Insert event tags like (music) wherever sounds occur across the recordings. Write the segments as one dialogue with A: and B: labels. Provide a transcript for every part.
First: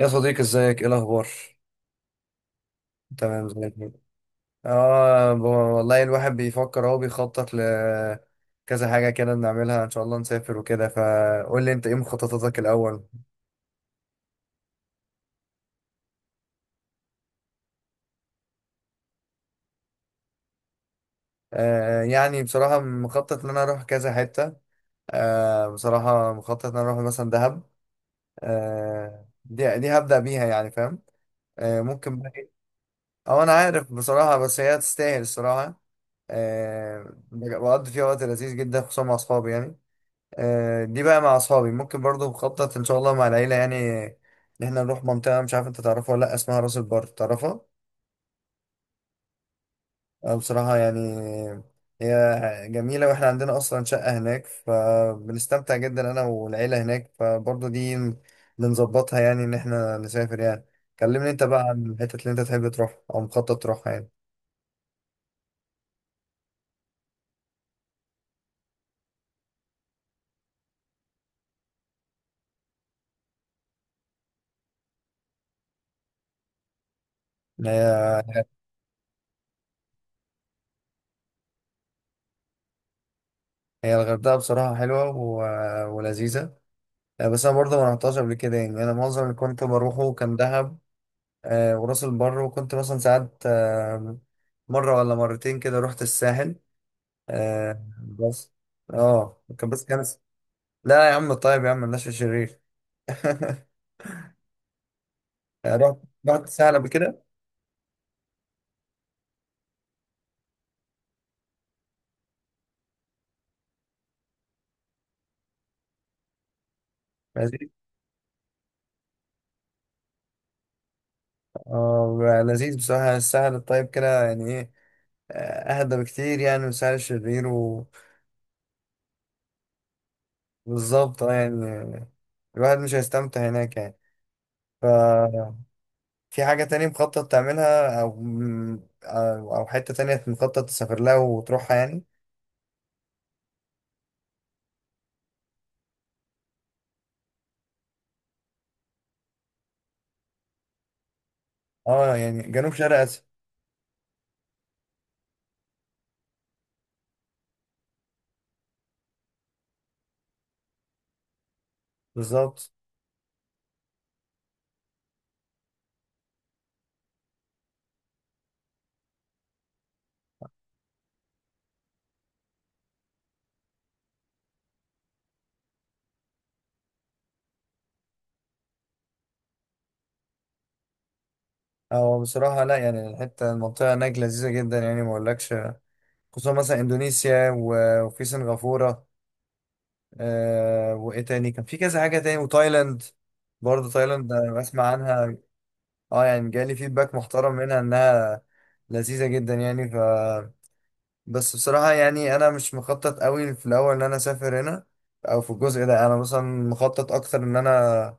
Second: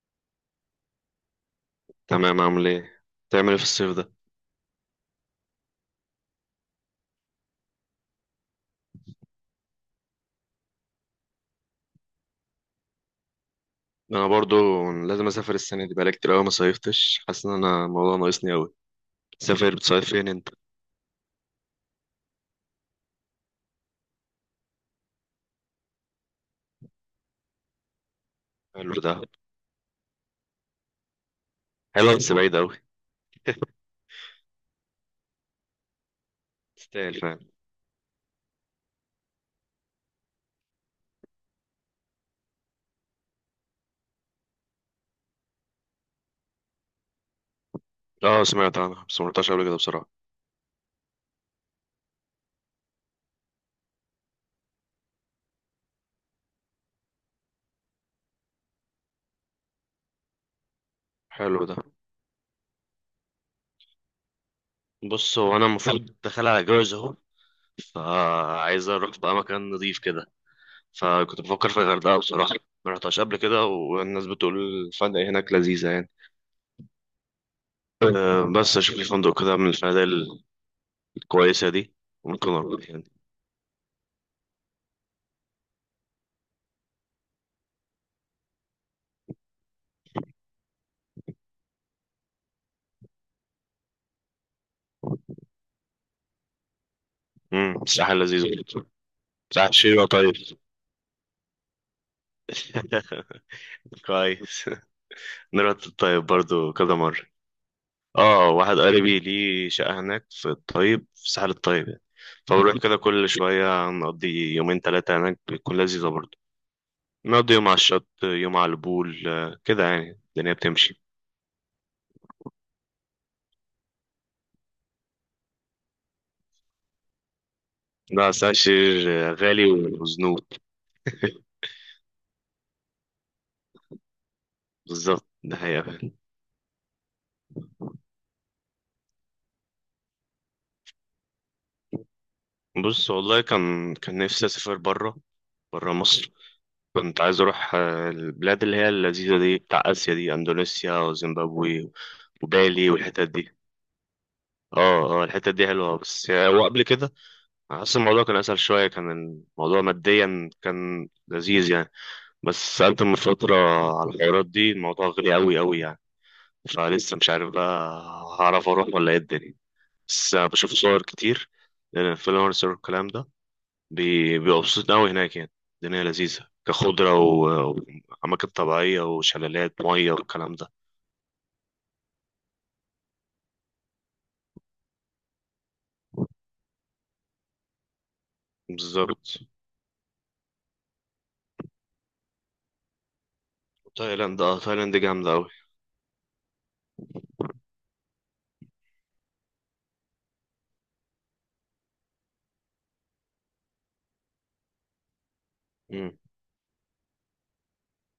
A: يا صديقي، ازيك؟ ايه الاخبار؟
B: تمام، عامل ايه؟
A: تمام،
B: تعمل ايه في
A: زي الفل.
B: الصيف ده؟
A: والله الواحد بيفكر اهو، بيخطط لكذا حاجه كده نعملها ان شاء الله، نسافر وكده، فقول لي انت ايه مخططاتك الاول؟
B: انا برضو لازم اسافر السنه دي، بقالي كتير قوي ما صيفتش. حاسس ان انا الموضوع ناقصني قوي. تسافر بتصيف فين انت؟
A: يعني بصراحه مخطط ان انا اروح كذا حته. بصراحه مخطط ان انا اروح مثلا دهب.
B: حلو ده.
A: دي هبدا بيها يعني، فاهم؟
B: حلو
A: ممكن بقى،
B: بس
A: ايه؟
B: بعيد قوي.
A: اه انا عارف بصراحه، بس هي تستاهل الصراحه. آه
B: تستاهل فعلا.
A: بقضي فيها وقت لذيذ جدا، خصوصا مع اصحابي يعني. دي بقى مع اصحابي، ممكن برضو بخطط ان شاء الله مع العيله يعني، ان احنا نروح منطقه، مش عارف انت تعرفها ولا لا، اسمها راس البر، تعرفها؟
B: اه، سمعت عنها بس ما رحتهاش قبل كده بصراحه.
A: أنا بصراحه يعني، هي جميله واحنا عندنا اصلا شقه هناك، فبنستمتع جدا انا والعيله هناك، فبرضو دي بنظبطها يعني، ان احنا نسافر يعني. كلمني انت بقى
B: حلو ده.
A: عن الحتت اللي انت تحب تروح او مخطط تروحها يعني.
B: بص، هو انا المفروض داخل على جواز اهو، فعايز اروح بقى مكان نضيف كده. فكنت بفكر في الغردقه بصراحه، ما رحتهاش قبل كده والناس بتقول الفنادق هناك لذيذه يعني.
A: هي
B: أه، بس اشوف لي فندق كده من الفنادق الكويسه دي، ممكن اروح يعني.
A: هي الغردقه بصراحه حلوه و... ولذيذه. بس انا برضه ما رحتهاش قبل كده، يعني انا معظم اللي كنت بروحه كان دهب، وراس البر، وكنت مثلا ساعات، مرة ولا مرتين كده رحت الساحل.
B: الساحل لذيذ
A: بس
B: برضه.
A: اه كان،
B: ساحل
A: بس كان.
B: شيرة طيب.
A: لا يا عم، طيب يا عم، مالناش شرير. (laughs)
B: (laughs) كويس. نروح
A: رحت
B: الطيب
A: رحت
B: برضو
A: الساحل قبل
B: كذا مرة.
A: كده.
B: اه، واحد قريبي ليه شقة هناك في الطيب، في ساحل الطيب يعني. فبنروح كده كل (laughs) شوية، نقضي يومين تلاتة هناك بتكون لذيذة برضو. نقضي
A: لذيذ.
B: يوم على الشط يوم على البول، كده يعني الدنيا بتمشي.
A: اه لذيذ بصراحة، الساحل الطيب كده يعني ايه، اهدى بكتير يعني من الساحل الشرير.
B: لا، ساحل شرير غالي وزنوط.
A: وبالظبط، يعني الواحد مش هيستمتع هناك يعني.
B: بالظبط، ده
A: ففي
B: حقيقة فعلا.
A: حاجة تانية مخطط تعملها، أو أو حتة تانية مخطط تسافر لها وتروحها يعني؟
B: بص، والله كان نفسي أسافر برا، برا مصر. كنت عايز اروح البلاد اللي هي اللذيذه دي بتاع اسيا دي، اندونيسيا وزيمبابوي
A: اه يعني جنوب
B: وبالي
A: شرق اسيا.
B: والحتت دي. اه اه، الحتت دي حلوه بس هو قبل كده حاسس الموضوع كان اسهل شويه، كان الموضوع ماديا كان لذيذ يعني.
A: بالظبط.
B: بس سالت من فتره على الحوارات دي، الموضوع غالي قوي قوي يعني. فلسه مش عارف بقى هعرف اروح ولا ايه الدنيا. بس بشوف صور كتير، الانفلونسر والكلام ده بيبقى مبسوط قوي هناك يعني. الدنيا لذيذة كخضرة وأماكن طبيعية وشلالات مية والكلام ده.
A: اه بصراحه لا يعني، الحته المنطقه هناك لذيذه جدا يعني، ما اقولكش. خصوصا مثلا اندونيسيا وفي سنغافوره.
B: بالظبط.
A: وايه تاني، كان في كذا حاجه تاني، وتايلاند. برضه تايلاند انا بسمع
B: تايلاند جامدة
A: عنها.
B: أوي.
A: اه يعني جالي فيدباك محترم منها، انها لذيذه جدا يعني، ف بس بصراحه يعني، انا مش مخطط قوي في الاول ان انا اسافر هنا، او في الجزء ده. انا
B: مم.
A: مثلا مخطط اكتر ان انا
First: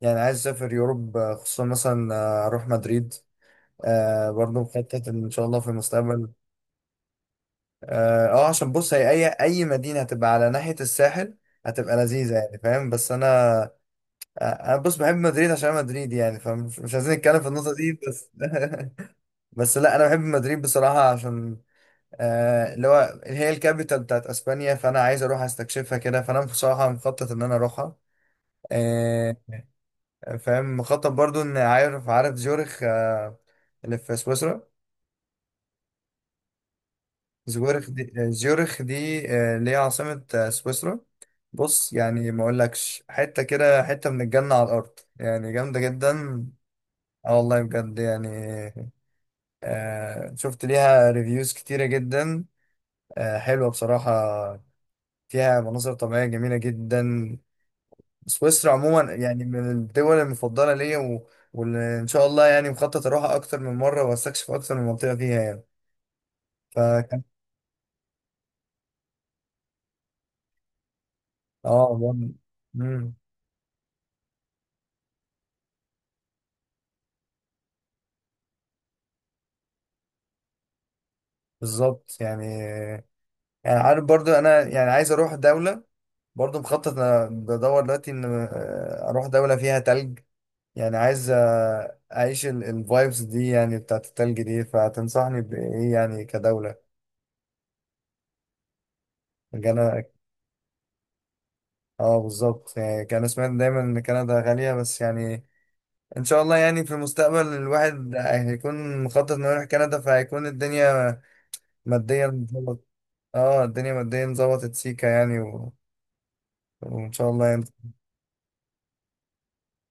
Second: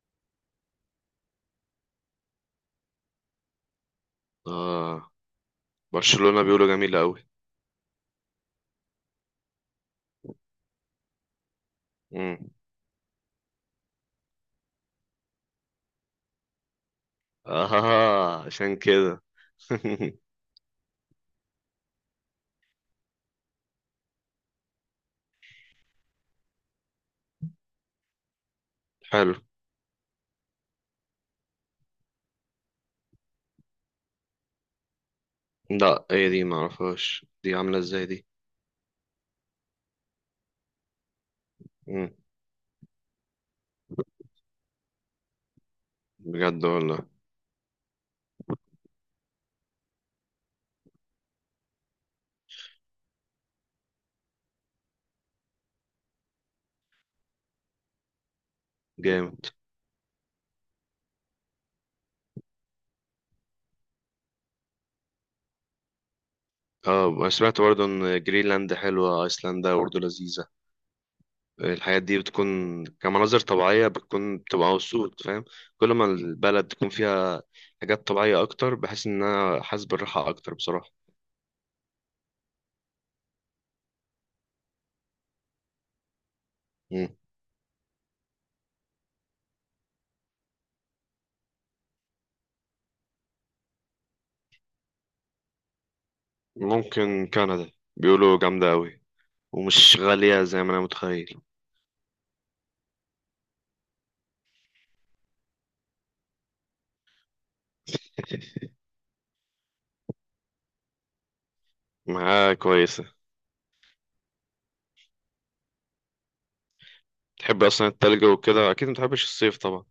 A: يعني عايز اسافر يوروب، خصوصا مثلا اروح مدريد. برضه مخطط
B: اه،
A: ان شاء الله في المستقبل.
B: برشلونة بيقولوا جميلة أوي.
A: عشان بص، هي اي مدينه هتبقى على ناحيه الساحل هتبقى لذيذه
B: مم.
A: يعني، فاهم؟ بس انا، انا بص بحب مدريد عشان أنا مدريد يعني، فمش مش عايزين نتكلم في النقطه دي بس.
B: اه، عشان كده.
A: (laughs) بس لا، انا
B: (laughs)
A: بحب مدريد بصراحه عشان اللي هو هي الكابيتال بتاعت اسبانيا، فانا عايز اروح استكشفها كده، فانا بصراحه مخطط ان انا اروحها.
B: حلو.
A: آه، فاهم، مخطط برضو، ان عارف زيورخ، اللي في سويسرا.
B: لا، ايه دي؟ معرفهاش دي، عاملة
A: زيورخ
B: ازاي
A: دي
B: دي؟
A: زيورخ دي اللي هي عاصمة سويسرا، بص
B: مم.
A: يعني ما اقولكش، حتة كده، حتة من الجنة على الأرض يعني، جامدة جدا.
B: بجد والله.
A: اه والله بجد يعني، شفت ليها ريفيوز كتيرة جدا، حلوة بصراحة. فيها مناظر طبيعية جميلة جدا. سويسرا عموما
B: جامد.
A: يعني من الدول المفضلة ليا، و... واللي إن شاء الله يعني مخطط أروحها أكتر من مرة وأستكشف أكتر من منطقة فيها يعني. فكان
B: اه، سمعت برضه ان جرينلاند حلوة، ايسلندا برضه لذيذة.
A: اه
B: الحاجات دي بتكون
A: مم.
B: كمناظر طبيعية، بتبقى مبسوط فاهم. كل ما البلد تكون فيها حاجات طبيعية أكتر، بحس إن أنا حاسس بالراحة أكتر بصراحة.
A: بالظبط يعني. يعني عارف برضو انا، يعني عايز اروح دولة، برضو مخطط،
B: مم.
A: انا بدور دلوقتي ان اروح دولة فيها تلج. يعني عايز اعيش الفايبس دي يعني بتاعت التلج دي، فتنصحني بايه يعني كدولة؟
B: ممكن كندا، بيقولوا جامدة أوي ومش
A: كان
B: غالية زي ما أنا متخيل.
A: اه بالظبط يعني، كان سمعت دايما ان كندا غالية، بس يعني ان شاء الله يعني في المستقبل الواحد هيكون مخطط انه يروح كندا، فهيكون الدنيا ماديا
B: معاها
A: ظبط.
B: كويسة.
A: اه الدنيا ماديا ظبطت سيكا يعني، و... وان شاء الله
B: تحب
A: يعني.
B: أصلا التلج وكده، أكيد متحبش الصيف طبعا.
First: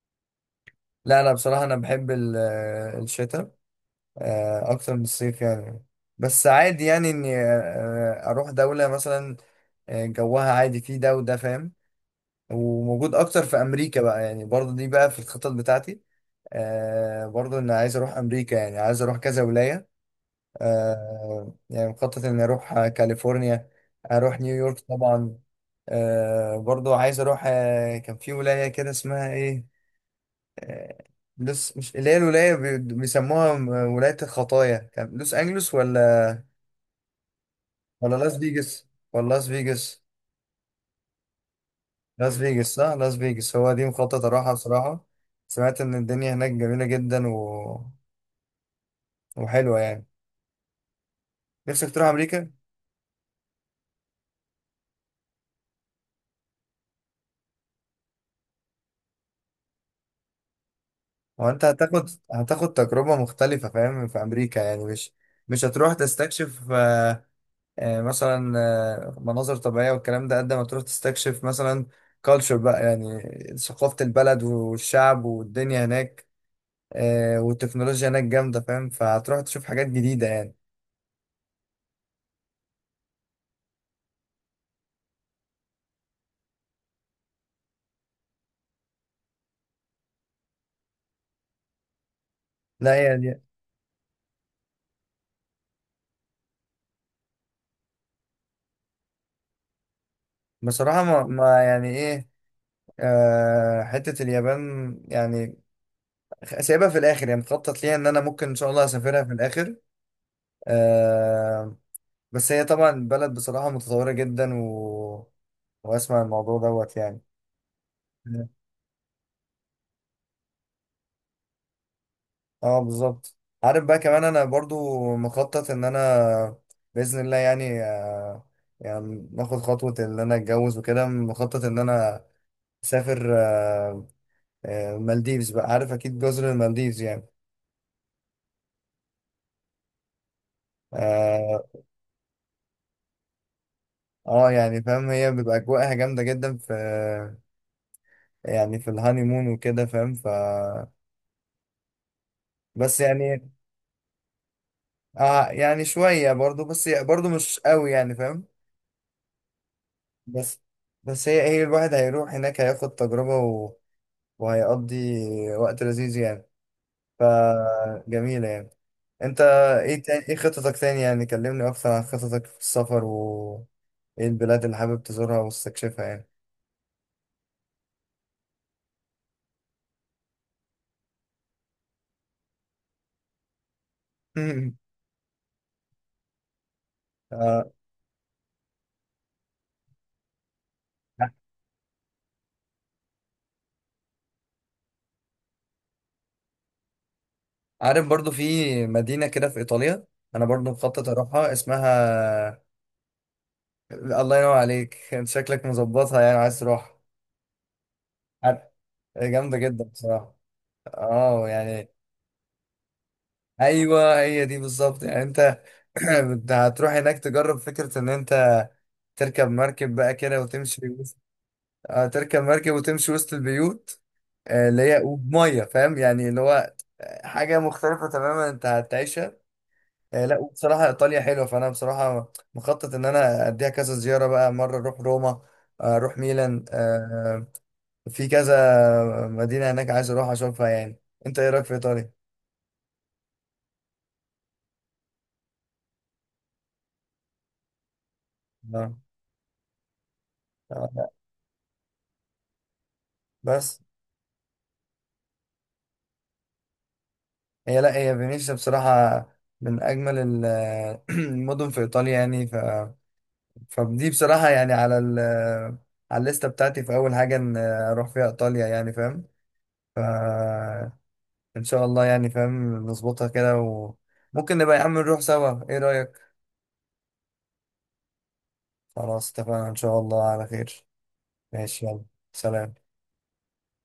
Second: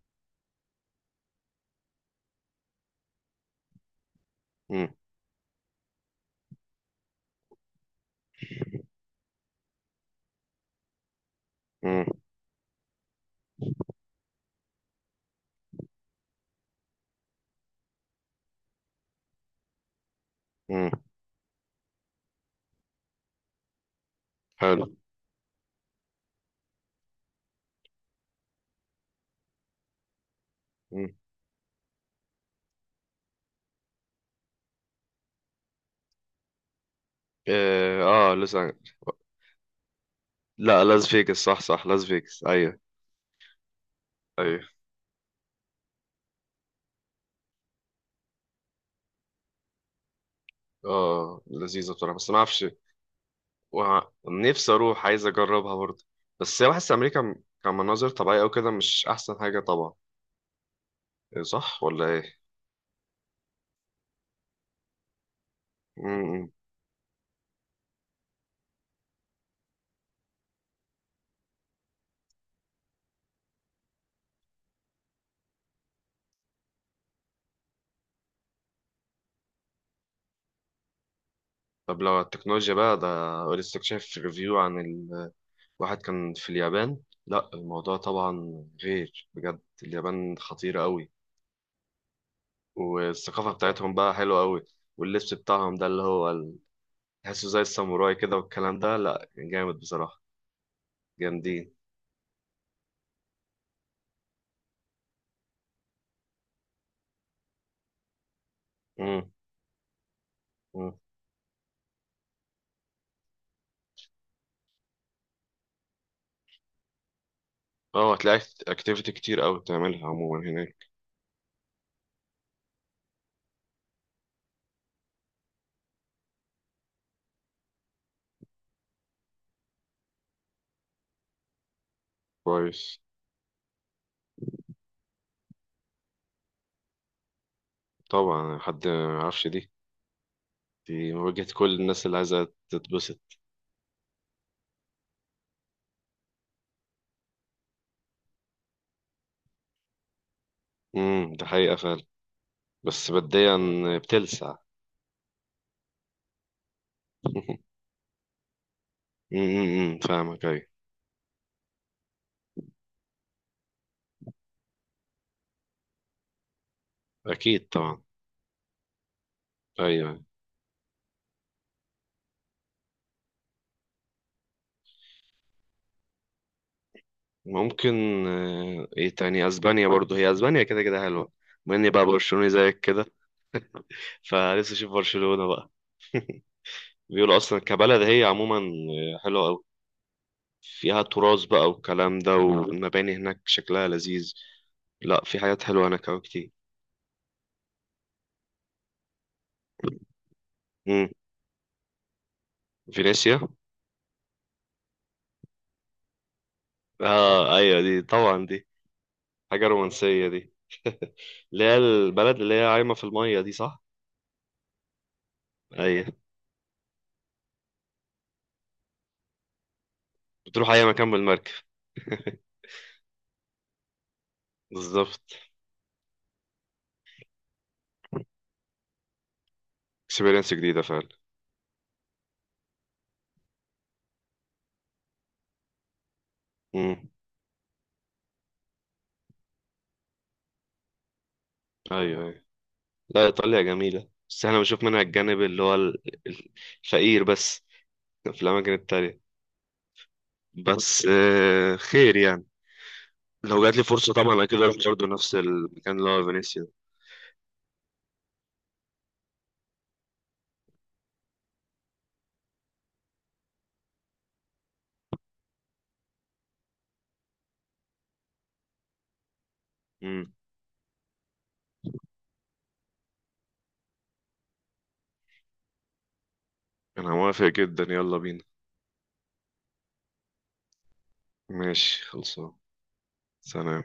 A: لا انا بصراحه، انا بحب الشتاء،
B: مم.
A: اكتر من الصيف يعني. بس عادي يعني اني اروح دوله مثلا جوها عادي، فيه ده وده، فاهم.
B: مم.
A: وموجود اكتر في امريكا بقى، يعني برضه دي بقى في الخطط بتاعتي. برضه انا عايز اروح امريكا، يعني عايز اروح كذا ولايه.
B: مم.
A: يعني مخطط اني اروح كاليفورنيا، اروح نيويورك
B: حلو.
A: طبعا. برضه عايز اروح، كان في ولايه كده اسمها ايه، آه،
B: مم.
A: لوس، مش اللي هي الولاية بيسموها ولاية الخطايا، كان لوس أنجلوس ولا
B: آه,
A: ولا
B: آه
A: لاس
B: لسه.
A: فيجاس ولا لاس فيجاس؟
B: لا، لاس فيجاس صح صح، لاس
A: لاس
B: فيجاس.
A: فيجاس،
B: أيوه.
A: صح، لاس فيجاس هو دي مخطط أروحها
B: أيوه.
A: بصراحة. سمعت إن الدنيا هناك جميلة جدا و... وحلوة يعني.
B: آه،
A: نفسك
B: لذيذة
A: تروح
B: بصراحة بس ما
A: أمريكا.
B: أعرفش. ونفسي اروح، عايز اجربها برضه. بس هي بحس امريكا كمناظر طبيعيه او كده مش احسن حاجه طبعا. إيه،
A: هو أنت
B: صح ولا
A: هتاخد
B: ايه؟
A: هتاخد تجربة مختلفة فاهم، في أمريكا يعني مش هتروح
B: امم
A: تستكشف، مثلا مناظر طبيعية والكلام ده، قد ما تروح تستكشف مثلا كالتشر بقى يعني، ثقافة البلد والشعب والدنيا هناك. والتكنولوجيا هناك جامدة، فاهم، فهتروح تشوف حاجات جديدة يعني.
B: طب لو على التكنولوجيا بقى، ده لسه شايف ريفيو عن واحد كان في اليابان. لا، الموضوع طبعا غير، بجد اليابان خطيره قوي.
A: لا يعني
B: والثقافه بتاعتهم بقى حلوه قوي، واللبس بتاعهم ده اللي هو تحسه زي الساموراي كده والكلام ده. لا جامد بصراحه،
A: بصراحة ما
B: جامدين.
A: يعني ايه، حتة اليابان يعني سايبها في الآخر يعني، مخطط ليها إن أنا ممكن إن شاء الله أسافرها
B: امم.
A: في الآخر.
B: امم.
A: آه، بس هي طبعا بلد بصراحة متطورة جدا، و... وأسمع الموضوع دوت يعني.
B: اه، هتلاقي اكتيفيتي كتير قوي بتعملها عموما هناك.
A: اه بالظبط. عارف بقى كمان، انا برضو مخطط ان انا باذن الله يعني، يعني ناخد خطوه ان انا اتجوز وكده، مخطط ان انا
B: كويس.
A: اسافر مالديفز بقى، عارف اكيد جزر المالديفز يعني.
B: طبعا حد ما يعرفش دي، دي واجهة
A: اه
B: كل الناس اللي عايزة تتبسط.
A: يعني فاهم، هي بيبقى اجواءها جامده جدا في، يعني في الهانيمون وكده، فاهم؟ ف
B: ده حقيقة فعلا.
A: بس
B: بس
A: يعني
B: بديا بتلسع.
A: يعني شويه برضو، بس برضو مش
B: (laughs)
A: قوي يعني، فاهم.
B: فاهمك،
A: بس
B: ايوه.
A: بس هي الواحد هيروح هناك هياخد تجربة، وهيقضي وقت لذيذ يعني،
B: اكيد طبعا.
A: فجميلة يعني. انت ايه
B: ايوه.
A: تاني؟ ايه خططك تاني؟ يعني كلمني اكتر عن خططك في السفر و ايه البلاد اللي حابب تزورها واستكشفها يعني.
B: ممكن ايه تاني؟ اسبانيا برضو، هي اسبانيا كده كده حلوة. بما اني بقى برشلوني زيك كده، فلسه اشوف
A: (laughs)
B: برشلونة بقى. بيقولوا اصلا
A: آه،
B: كبلد هي عموما حلوة قوي. فيها تراث بقى والكلام ده، والمباني هناك شكلها لذيذ. لا، في حاجات حلوة هناك أوي كتير.
A: عارف برضو في مدينة كده في إيطاليا، أنا برضو مخطط
B: امم
A: أروحها، اسمها،
B: فينيسيا.
A: الله ينور عليك. (laughs) أنت شكلك مظبطها، يعني عايز تروح.
B: اه ايوه، دي طبعا
A: عارف-
B: دي
A: جامدة
B: حاجة
A: جدا
B: رومانسية
A: بصراحة.
B: دي. (laughs)
A: اه
B: اللي هي
A: يعني
B: البلد اللي هي عايمة في المية دي، صح؟
A: ايوه، هي دي بالظبط يعني. انت، (clears throat)
B: ايوه.
A: انت هتروح هناك تجرب فكره ان انت تركب مركب بقى كده
B: بتروح اي
A: وتمشي
B: مكان
A: وسط،
B: بالمركب.
A: تركب
B: (laughs)
A: مركب وتمشي وسط البيوت، اللي هي
B: بالظبط.
A: وبميه، فاهم يعني، اللي هو حاجه مختلفه تماما انت هتعيشها. لا
B: اكسبيرينس جديدة
A: وبصراحه
B: فعلا.
A: ايطاليا حلوه، فانا بصراحه مخطط ان انا اديها كذا زياره بقى، مره اروح روما، اروح ميلان،
B: امم
A: في كذا مدينه هناك عايز اروح اشوفها يعني. انت ايه رايك في ايطاليا؟
B: ايوه ايوه. لا، ايطاليا جميلة بس احنا بنشوف منها الجانب اللي هو ال- الفقير بس في الاماكن
A: آه.
B: التانية. بس
A: لا.
B: (laughs) آه، خير يعني. لو جات
A: بس،
B: لي فرصة طبعا اكيد اروح برضه نفس المكان اللي هو فينيسيا.
A: هي، لا، هي فينيسيا بصراحة من أجمل (clears throat) المدن في إيطاليا يعني، ف... فدي بصراحة يعني على الليستة بتاعتي، في أول حاجة إن أروح فيها إيطاليا يعني، فاهم؟ ف
B: امم
A: إن شاء الله يعني، فاهم، نظبطها كده، وممكن نبقى يا عم نروح سوا، إيه رأيك؟
B: انا موافق جدا، يلا بينا.
A: خلاص، اتفقنا، إن شاء الله على خير. ماشي،
B: ماشي
A: يلا.
B: خلصان.
A: سلام.
B: سلام.